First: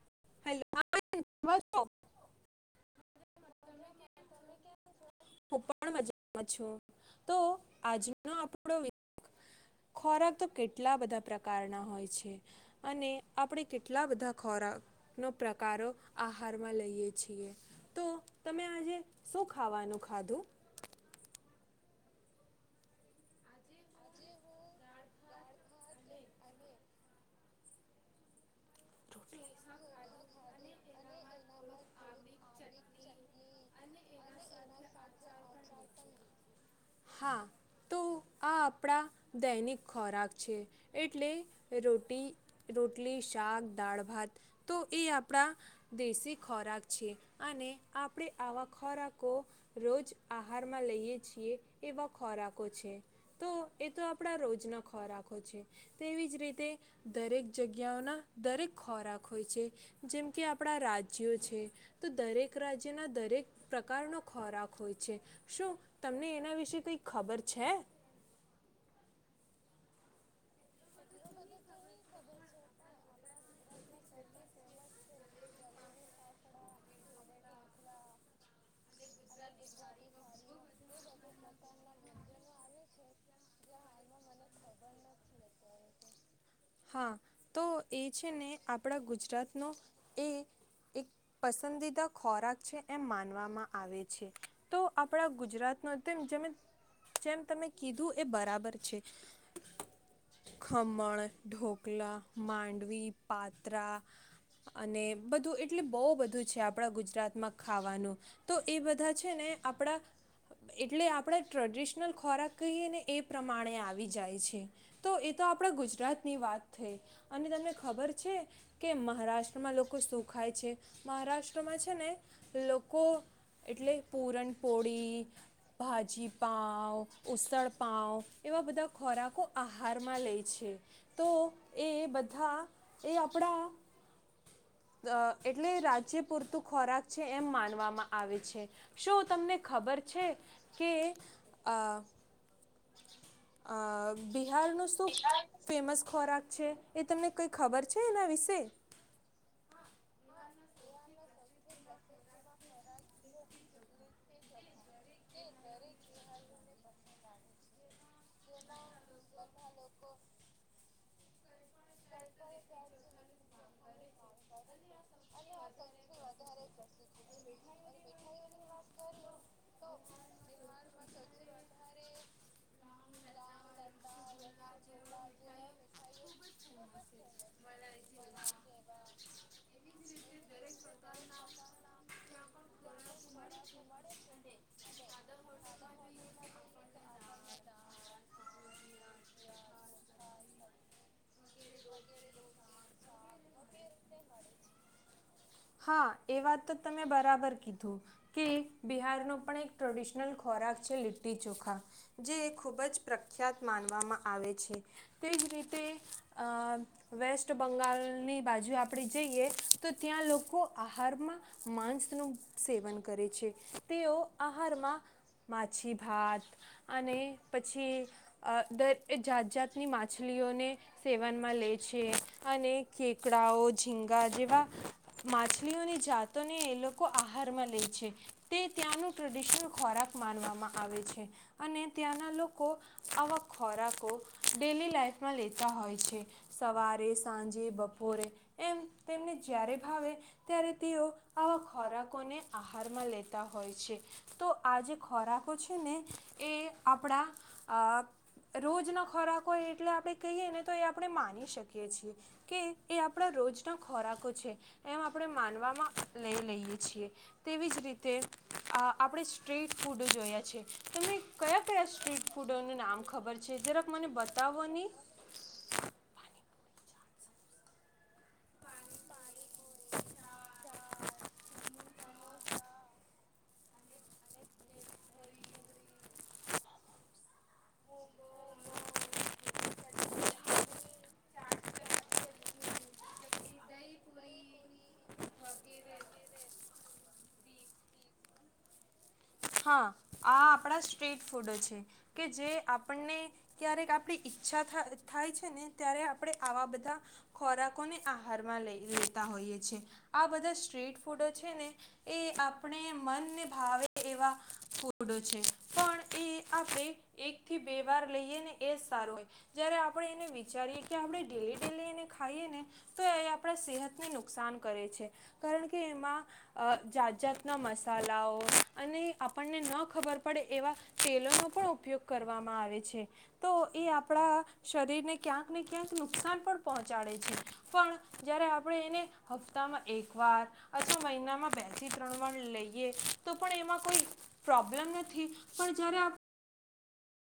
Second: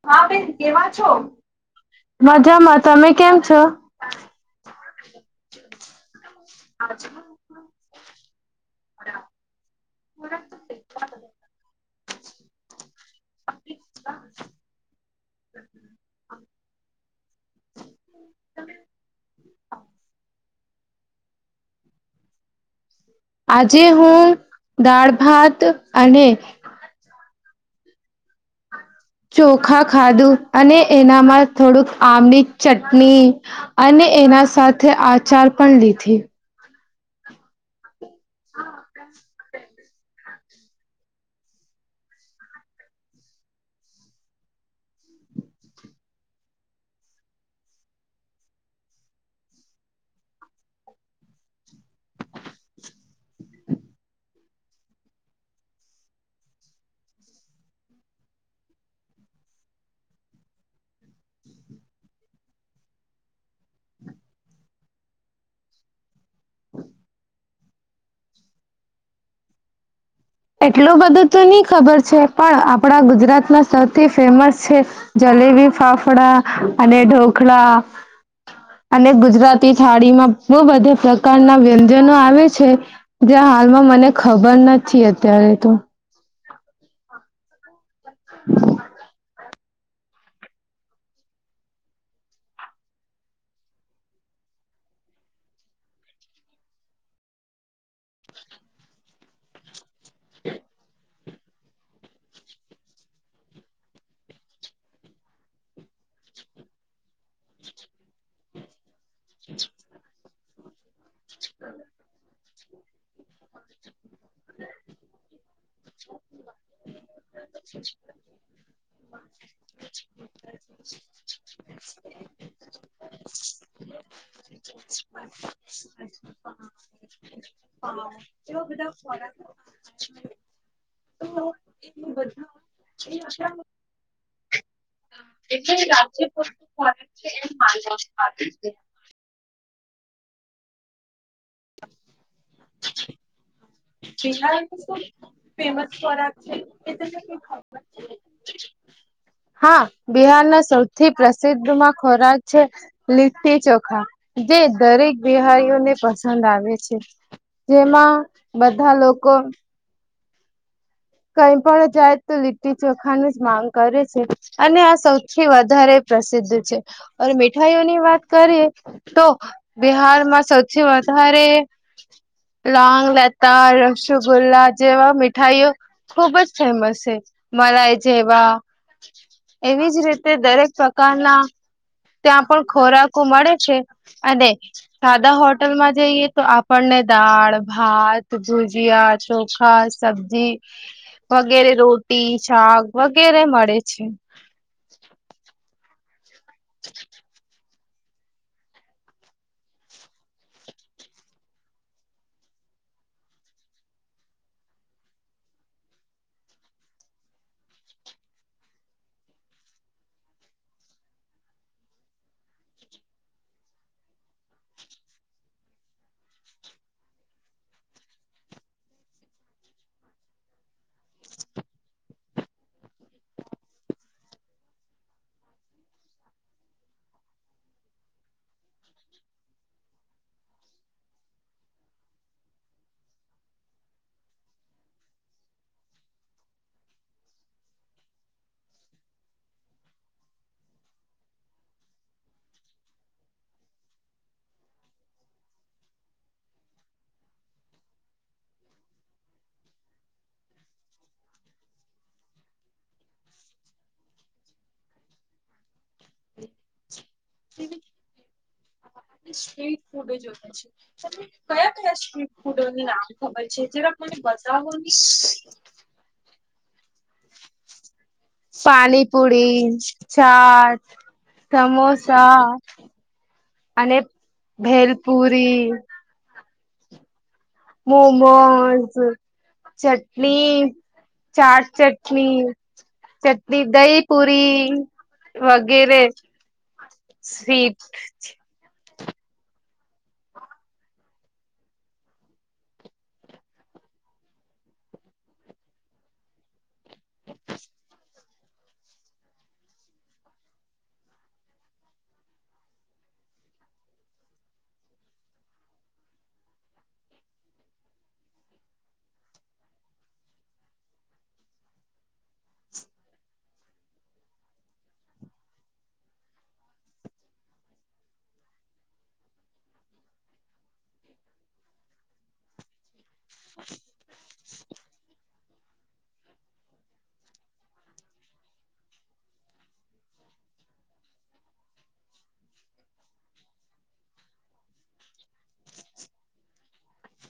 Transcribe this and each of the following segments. [inaudible] મજામાં તમે કેમ છો? હું પણ મજા માં છું. તો આજનો આપો ખોરાક તો કેટલા બધા પ્રકારના હોય છે અને આપડે કેટલા બધા ખોરાક નો પ્રકારો આહારમાં લઈએે છીએ તો તમે આજે શું ખાવાનો ખાધું? આજે હું દાળ ભાત અને ચોખા ખાધું અને એનામાં થોડુંક આમની ચટણી અને એના સાથે આચાર પણ લીધી. હા. તો આ આપડા દૈનિક ખોરાક છે એટલે રોટી રોટલી શાક દાળ ભાત તો એ આપડા દેશી ખોરાક છે અને આપડે આવા ખોરાકો રોજ આહારમાં લઈએ છીએ એવા ખોરાકો છે. તો એ તો આપડા રોજના ખોરાકો છે, તેવી જ રીતે દરેક જગ્યાઓના દરેક ખોરાક હોય છે, જેમ કે આપડા રાજ્યો છે, તો દરેક રાજ્યના દરેક પ્રકારનો ખોરાક હોય છે, શું તમને એના વિશે કઈ ખબર છે? એટલું બધું તો નહી ખબર છે, પણ આપડા ગુજરાતમાં સૌથી ફેમસ છે જલેબી, ફાફડા અને ઢોકળા અને ગુજરાતી થાળીમાં બહુ બધા પ્રકારના વ્યંજનો આવે છે, જે હાલમાં મને ખબર નથી અ ત્યારે તો. હા. તો. એ છે ને આપણા ગુજરાત એ એક પસંદીદા ખોરાક છે એમ માનવામાં આવે છે તો આપણા ગુજરાત નો તેમ જે જેમ તમે કીધું એ બરાબર છે. ખમણ, ઢોકલા, માંડવી, પાત્રા અને બધું એટલે બહુ બધું છે આપણા ગુજરાતમાં ખાવાનું. તો એ બધા છે ને આપણા એટલે આપ આપણે ટ્રેડિશનલ ખોરાક કહીએ ને એ પ્રમાણે આવે વી જાય છે. તો આપણા ગુજરાતની વાત થઈ અને તમને ખબર છે કે, મહારાષ્ટ્રમાં લોકો શું ખાય છે? મહારાષ્ટ્રમાં છે ને લોકો એટલે પૂરણપોળી, ભાજીપાંઉ, ઉસળપાઉ એવા બધા ખોરાકો ફારમા લઈ [unintelligible] છે. તો એ બધા [inaudible] અ એટલે રાજ્ય પૂરતું ખોરાક છે એમ માનવામાં આવે છે, શું તમને ખબર છે કે [inaudible] અ છે એ તમને કંઈ ખબર છે એના વિશે હા. બિહારના સૌથી પ્રસિદ્ધમાં ખોરાક છે, લીટી ચોખા જે દરેક બિહારીઓને પસંદ આવે છે જેમાં બધા લોકો કઈ પણ જાય તો લીટી ચોખાની જ માંગ કરે છે અને આ સૌથી વધારે પ્રસિદ્ધ છે. અને મીઠાઈઓની વાત કરીએ તો બિહારમાં સૌથી વધારે લાંગ, લતા, રસગુલ્લા જેવા મીઠાઈઓ ખુબ જ ફેમસ છે મલાઈ જેવા. એવી જ રીતે દરેક પ્રકારના ત્યાં પણ ખોરાક મળે છે અને સાદા હોટલમાં જઈએ તો આપણને દાળ, ભાત, ભુજીયા, ચોખા, સબ્જી, વગેરે રોટી, શાક વગેરે મળે છે. હા. એ વાત બરાબર કીધું. કે બિહારનો પણ એક ટ્રેડિશનલ ખોરાક છે, લીટ્ટી ચોખા જે ખૂબ જ પ્રખ્યાત માનવામાં આવે છે, તેજ રીતે અ વેસ્ટબંગાળની બાજુ આપણે જઈએ, તો ત્યાં લોકો આહારમાં માંસનું સેવન કરે છે. તેઓ આહારમાં માછીભાત અને પછી દર જાત જાતની માછલીઓને સેવનમાં લે છે અને કેકડાઓ, ઝીંગા જેવા માછલીઓની જાત ને એ લોકો આહારમાં લે છે, તે ત્યાંનું ટ્રેડિશનલ ખોરાક માનવામાં આવે છે અને ત્યાંના લોકો આવા ખોરાકો ડેલી લાઈફમાં લેતા હોય છે, સવારે સાંજે બપોરે એમ તેમને જ્યારે ભાવે ત્યારે તેઓ આવા ખોરાકોને આહારમાં લેતા હોય છે તો આ જે ખોરાકો છે ને એ આપણા રોજના ખોરાકો એટલે આપણે કહીએ ને તો એ આપણે માની શકીએ છીએ કે એ આપણા અ રોજના ખોરાકો છે એમ આપણે માનવામાં લઇ લઈએ છીએ તેવી જ રીતે સ્ટ્રીટ ફૂડ જો હોય છે તમને કયા કયા સ્ટ્રીટ ફૂડોને નામ ખબર છે જરાક મને બતાવો ને. પાણીપુરી, ચાટ, સમોસા અને ભેલપુરી. મોમોઝ, ચટણી, ચાટ ચટણી, ચટણી દહી પુરી વગેરે સ્વીટ હા આ આપણા સ્ટ્રીટ ફૂડો છે કે જે આપણને ક્યારેક આપણી ઈચ્છા થા થાય છે ને ત્યારે આપણે આવા બધા ખોરાકોને આહારમાં લઈ લેતા હોઈએ છેએ. આ બધા સ્ટ્રીટ ફૂડો છે ને એ આપણે મનને ભાવે એવા ફૂડો છે પણ એ આપણે એક થી બે વાર લઈએ ને એ જ સારો હોય. જયારે આપણે એને વિચારીએ કે આપણે ડેલી ડેલી એને ખાઈએ ને તો એ આપણા સેહતને નુકસાન કરે છે. કારણ કે એમાં અ જાત જાતના મસાલાઓ અને આપણને ન ખબર પડે એવા તેલોનો પણ ઉપયોગ કરવામાં આવે છે. તો એ આપણા શરીરને ક્યાં આપને ક્યાંક નુકસાન પણ પહોંચાડે છે. પણ જ્યારે આપણે એને હપ્તામાં એકવાર અથવા મહિનામાં બેથી ત્રણ વાર લઈએ તો પણ એમાં કોઈ પ્રોબ્લેમ નથી. પણ જયારે આ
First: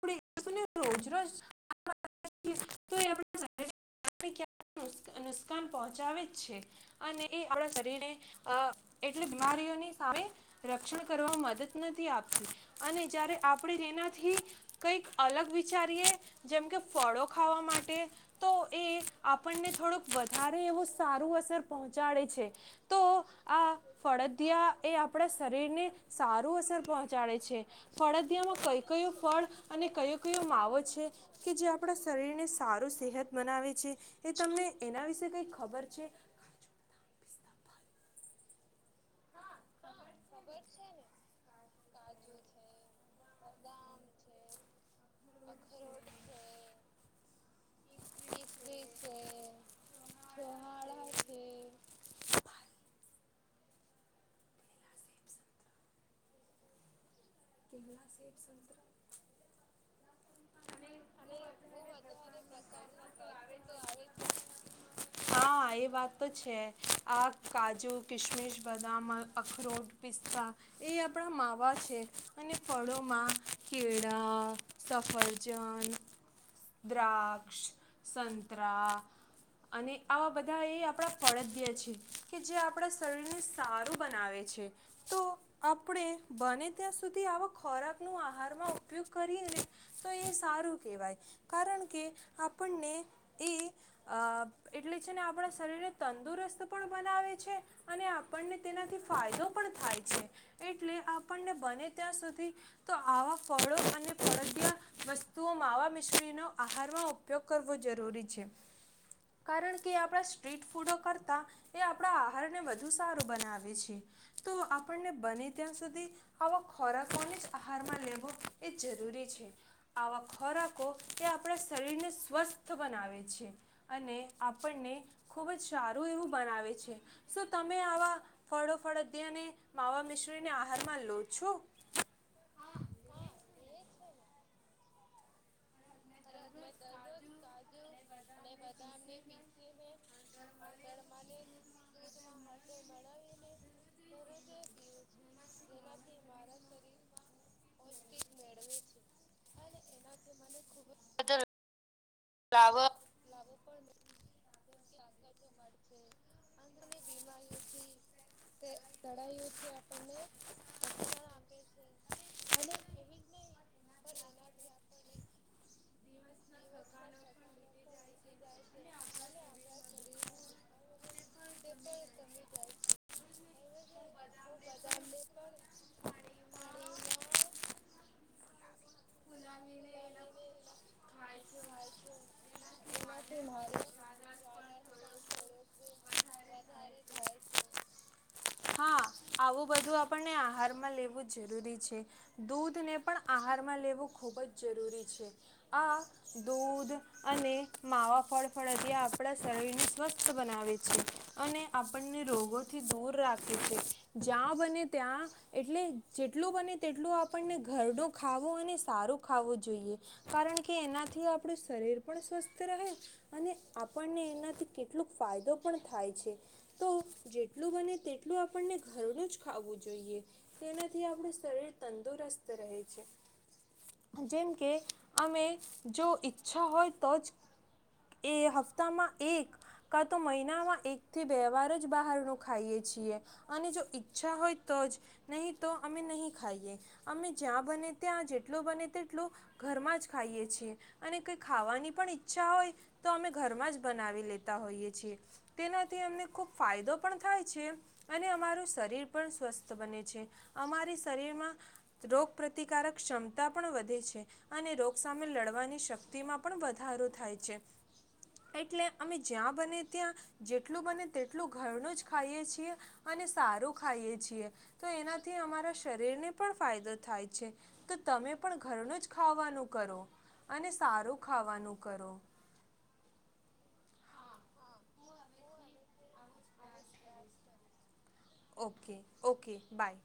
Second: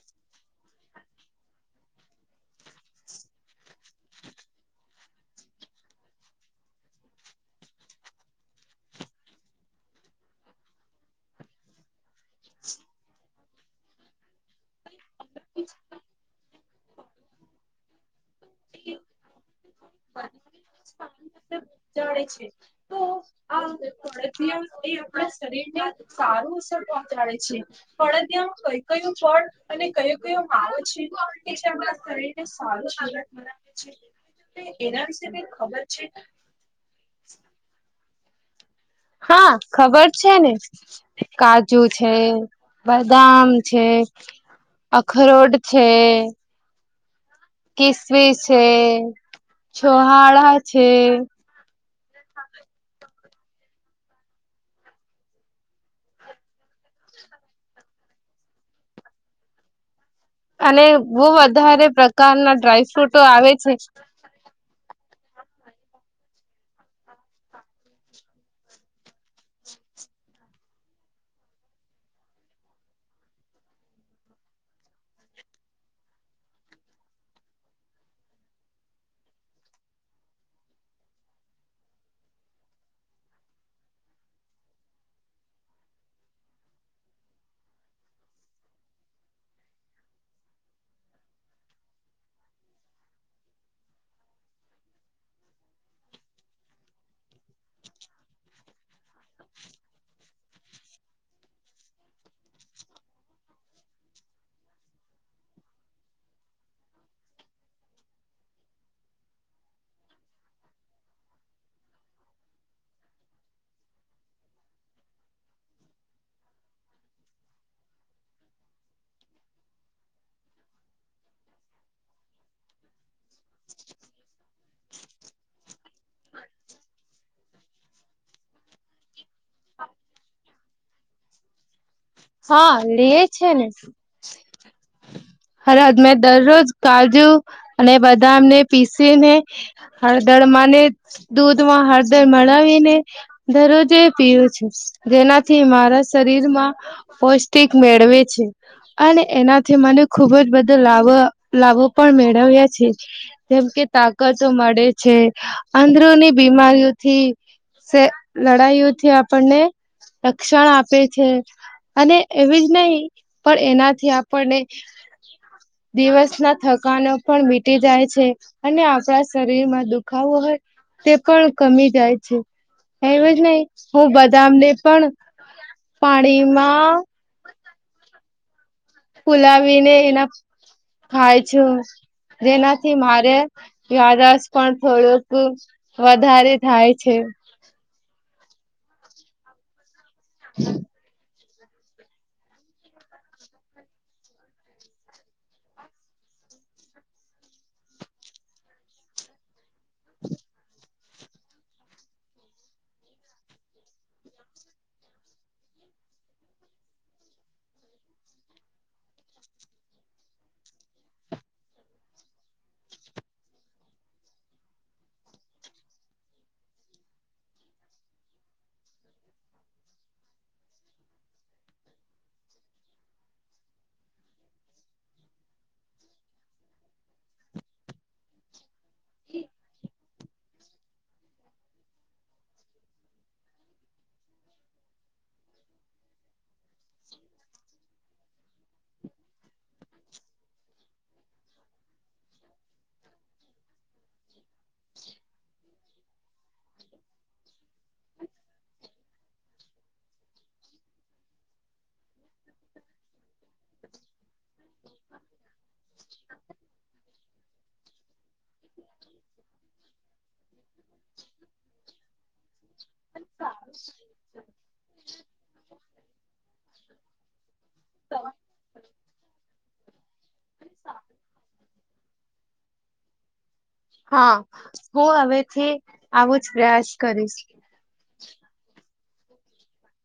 પડે [inaudible] રોજના જ [inaudible] નુકસાન પહોંચાવે જ છે અને એ આપણા શરીરને અ એટલી બીમારીઓની સામે રક્ષણ કરવામાં મદદ નથી આપતી અને જયારે આપણે એનાથી કંઈક અલગ વિચારીએ. જેમ કે ફળો ખાવા માટે તો એ આપણને થોડુંક વધારે એવું સારું અસર ચાડે છે તો આ પરળદિયામ એ આપણા શરીરને સારું અસર પહોંચાડે છે પરડદિયામ કઈ કયું ફળ અને કયો કયો માવો છે કે જે આપણા શરીરને સારો સેહત બનાવે છે, એ તમને એના વિશે કઈ ખબર છે? હા ખબર છે ને. કા કાજુ છે, બદામ છે, અખરોટ છે. કેસવીસ છે, છોહાડા છે. [inaudible] અને બવ વધારે પ્રકારના ડ્રાયફ્રૂટો આવે છે. હા એ વાત તો છે. આ કાજુ કિશમિશ બદામ અન અખરોટ પિસ્તા એ આપડા માવા છે. અને ફળોમાં કેળા, સફરજન, દ્રાક્ષ, સંતરા અને આવા બધા એ આપડા ફળદય છે કે જે આપણા શરીરને સારું બનાવે છે તો આપડે બને ત્યાં સુધી આવા ખોરાકનું આહારમાં ઉપયોગ કરીએ ને તો એ સારું કહેવાય કારણ કે આપણને તે અહ એટલે છેને આપણા શરીરને તંદુરસ્ત પણ બનાવે છે અને આપણને તેનાથી ફાયદો પણ થાય છે. એટલે આપણને બને ત્યાં સુધી તો આવા ફળો ફડદિયા વસ્તુઓમાં માવા મિશ્રીનો આહારમાં ઉપયોગ કરવો જરૂરી છે કારણ કે આપણા સ્ટ્રીટ ફૂડો કરતા એ આપડા આહારને વધુ સારું બનાવે છે તો આપણને બને ત્યાં સુધી આવા ખોરાકોને જ આહારમાં લેવો એ જરૂરી છે. આવા ખોરાકો એ આપડા શરીરને સ્વસ્થ બનાવે છે અને આપણને ખૂબ જ સારું એવું બનાવે છે શું તમે આવા ફળોફળદિયાને માવા મિશ્રીને આહારમાં લો છો? હા લિયે છે ને. હરહદ માં દરરોજ કાજુ અને બ દામને પીસીને હળદર ને દૂધમાં હળદર મવીને દરરોજે પીવું છેું જેનાથી મારા શરીરમાં પૌષ્ટિક મેળવે છે અને એનાથી મને ખુબ જ બધો લાવા લાવો પણ મેળવ્યા છે. લાવો જેમ કે તાકાતો મળે છે અંદરોની બીમારીઓથી સે લડાઈઓથી આપણને રક્ષણ આપે છે. અને એવી જ નહી પણ એનાથી આપણને દિવસના થકાનો પણ મીટી જાય છે અને આપડા શરીરમાં દુખાવો હોય તે પણ કમી જાય છે એવી જ નહીં હું બદામને પણ પાણીમાં ફુલાવીને એના ખાય છું જેનાથી મારે યાદાશ પણ થોડુંક વધારે થાય છે. હા, આવું બધું આપ પણને આહાર માં લેવું જરૂરી છે. દૂધને પણ આહારમાં લેવું ખૂબ જ જરૂરી છે. આ દૂધ અને માવા ફળ ફળદિયા આપડા શરીર એ સ્વસ્થ બનાવે છે. અને આપણને રોગોથી દૂર રાખે છે. જ્યાં બને ત્યાં એટલે જેટલું બને તેટલું આપણને ઘરડો ખાવો અને સારું ખાવું જોઈએ કારણ કે એનાથી યે આપણું શરીર પણ સ્વસ્થ રહે, અને આપણને એનાથી કેટલુક ફાયદો પણ થાય છે, તો જેટલું બને તેટલું આપણને ઘરનું જ ખાવું જોઈએ, તેનાથી આપણું શરીર તંદુરસ્ત રહે છે, જેમ કે અમે... જો ઈચ્છા હોય તો જ, એ હપ્તામાં એક કાં તો મહિનામાં એકથી બે વાર જ બહારનું ખાઈએ છીએ, અને જો ઈચ્છા હોય તો જ નહીં તો અમે નહીં ખાઈએ અમે જ્યાં બને ત્યાં જેટલુ બને તેટલું ઘરમાં જ ખાઈએ છીએ. અને કંઈ ખાવાની પણ ઈચ્છા હોય તો અમે ઘરમાં જ બનાવી લેતા હોઈએ છીએ, તેનાથી અમને ખૂબ ફાયદો પણ થાય છે અને અમારું શરીર પણ સ્વસ્થ બને છે, અમારી શરીરમાં રોગ પ્રતિકારક ક્ષમતા પણ વધે છે, અને રોગ સામે લડવાની... શક્તિ માં પણ વધારો થાય છે, એટલે અમે જ્યાં બને ત્યાં જેટલું બને તેટલું ઘરનું જ ખાઈએ છીએ અને સારું ખાઈ છીએ, તો એનાથી અમારા શરીરને પણ ફાયદો થાય છે, તો તમે પણ ઘરનું જ ખાવાનું કરો. અને સારું ખાવાનું કરો. હા હું હવેથી આવો જ પ્રયાસ કરીશ. ઓકે. Okay by.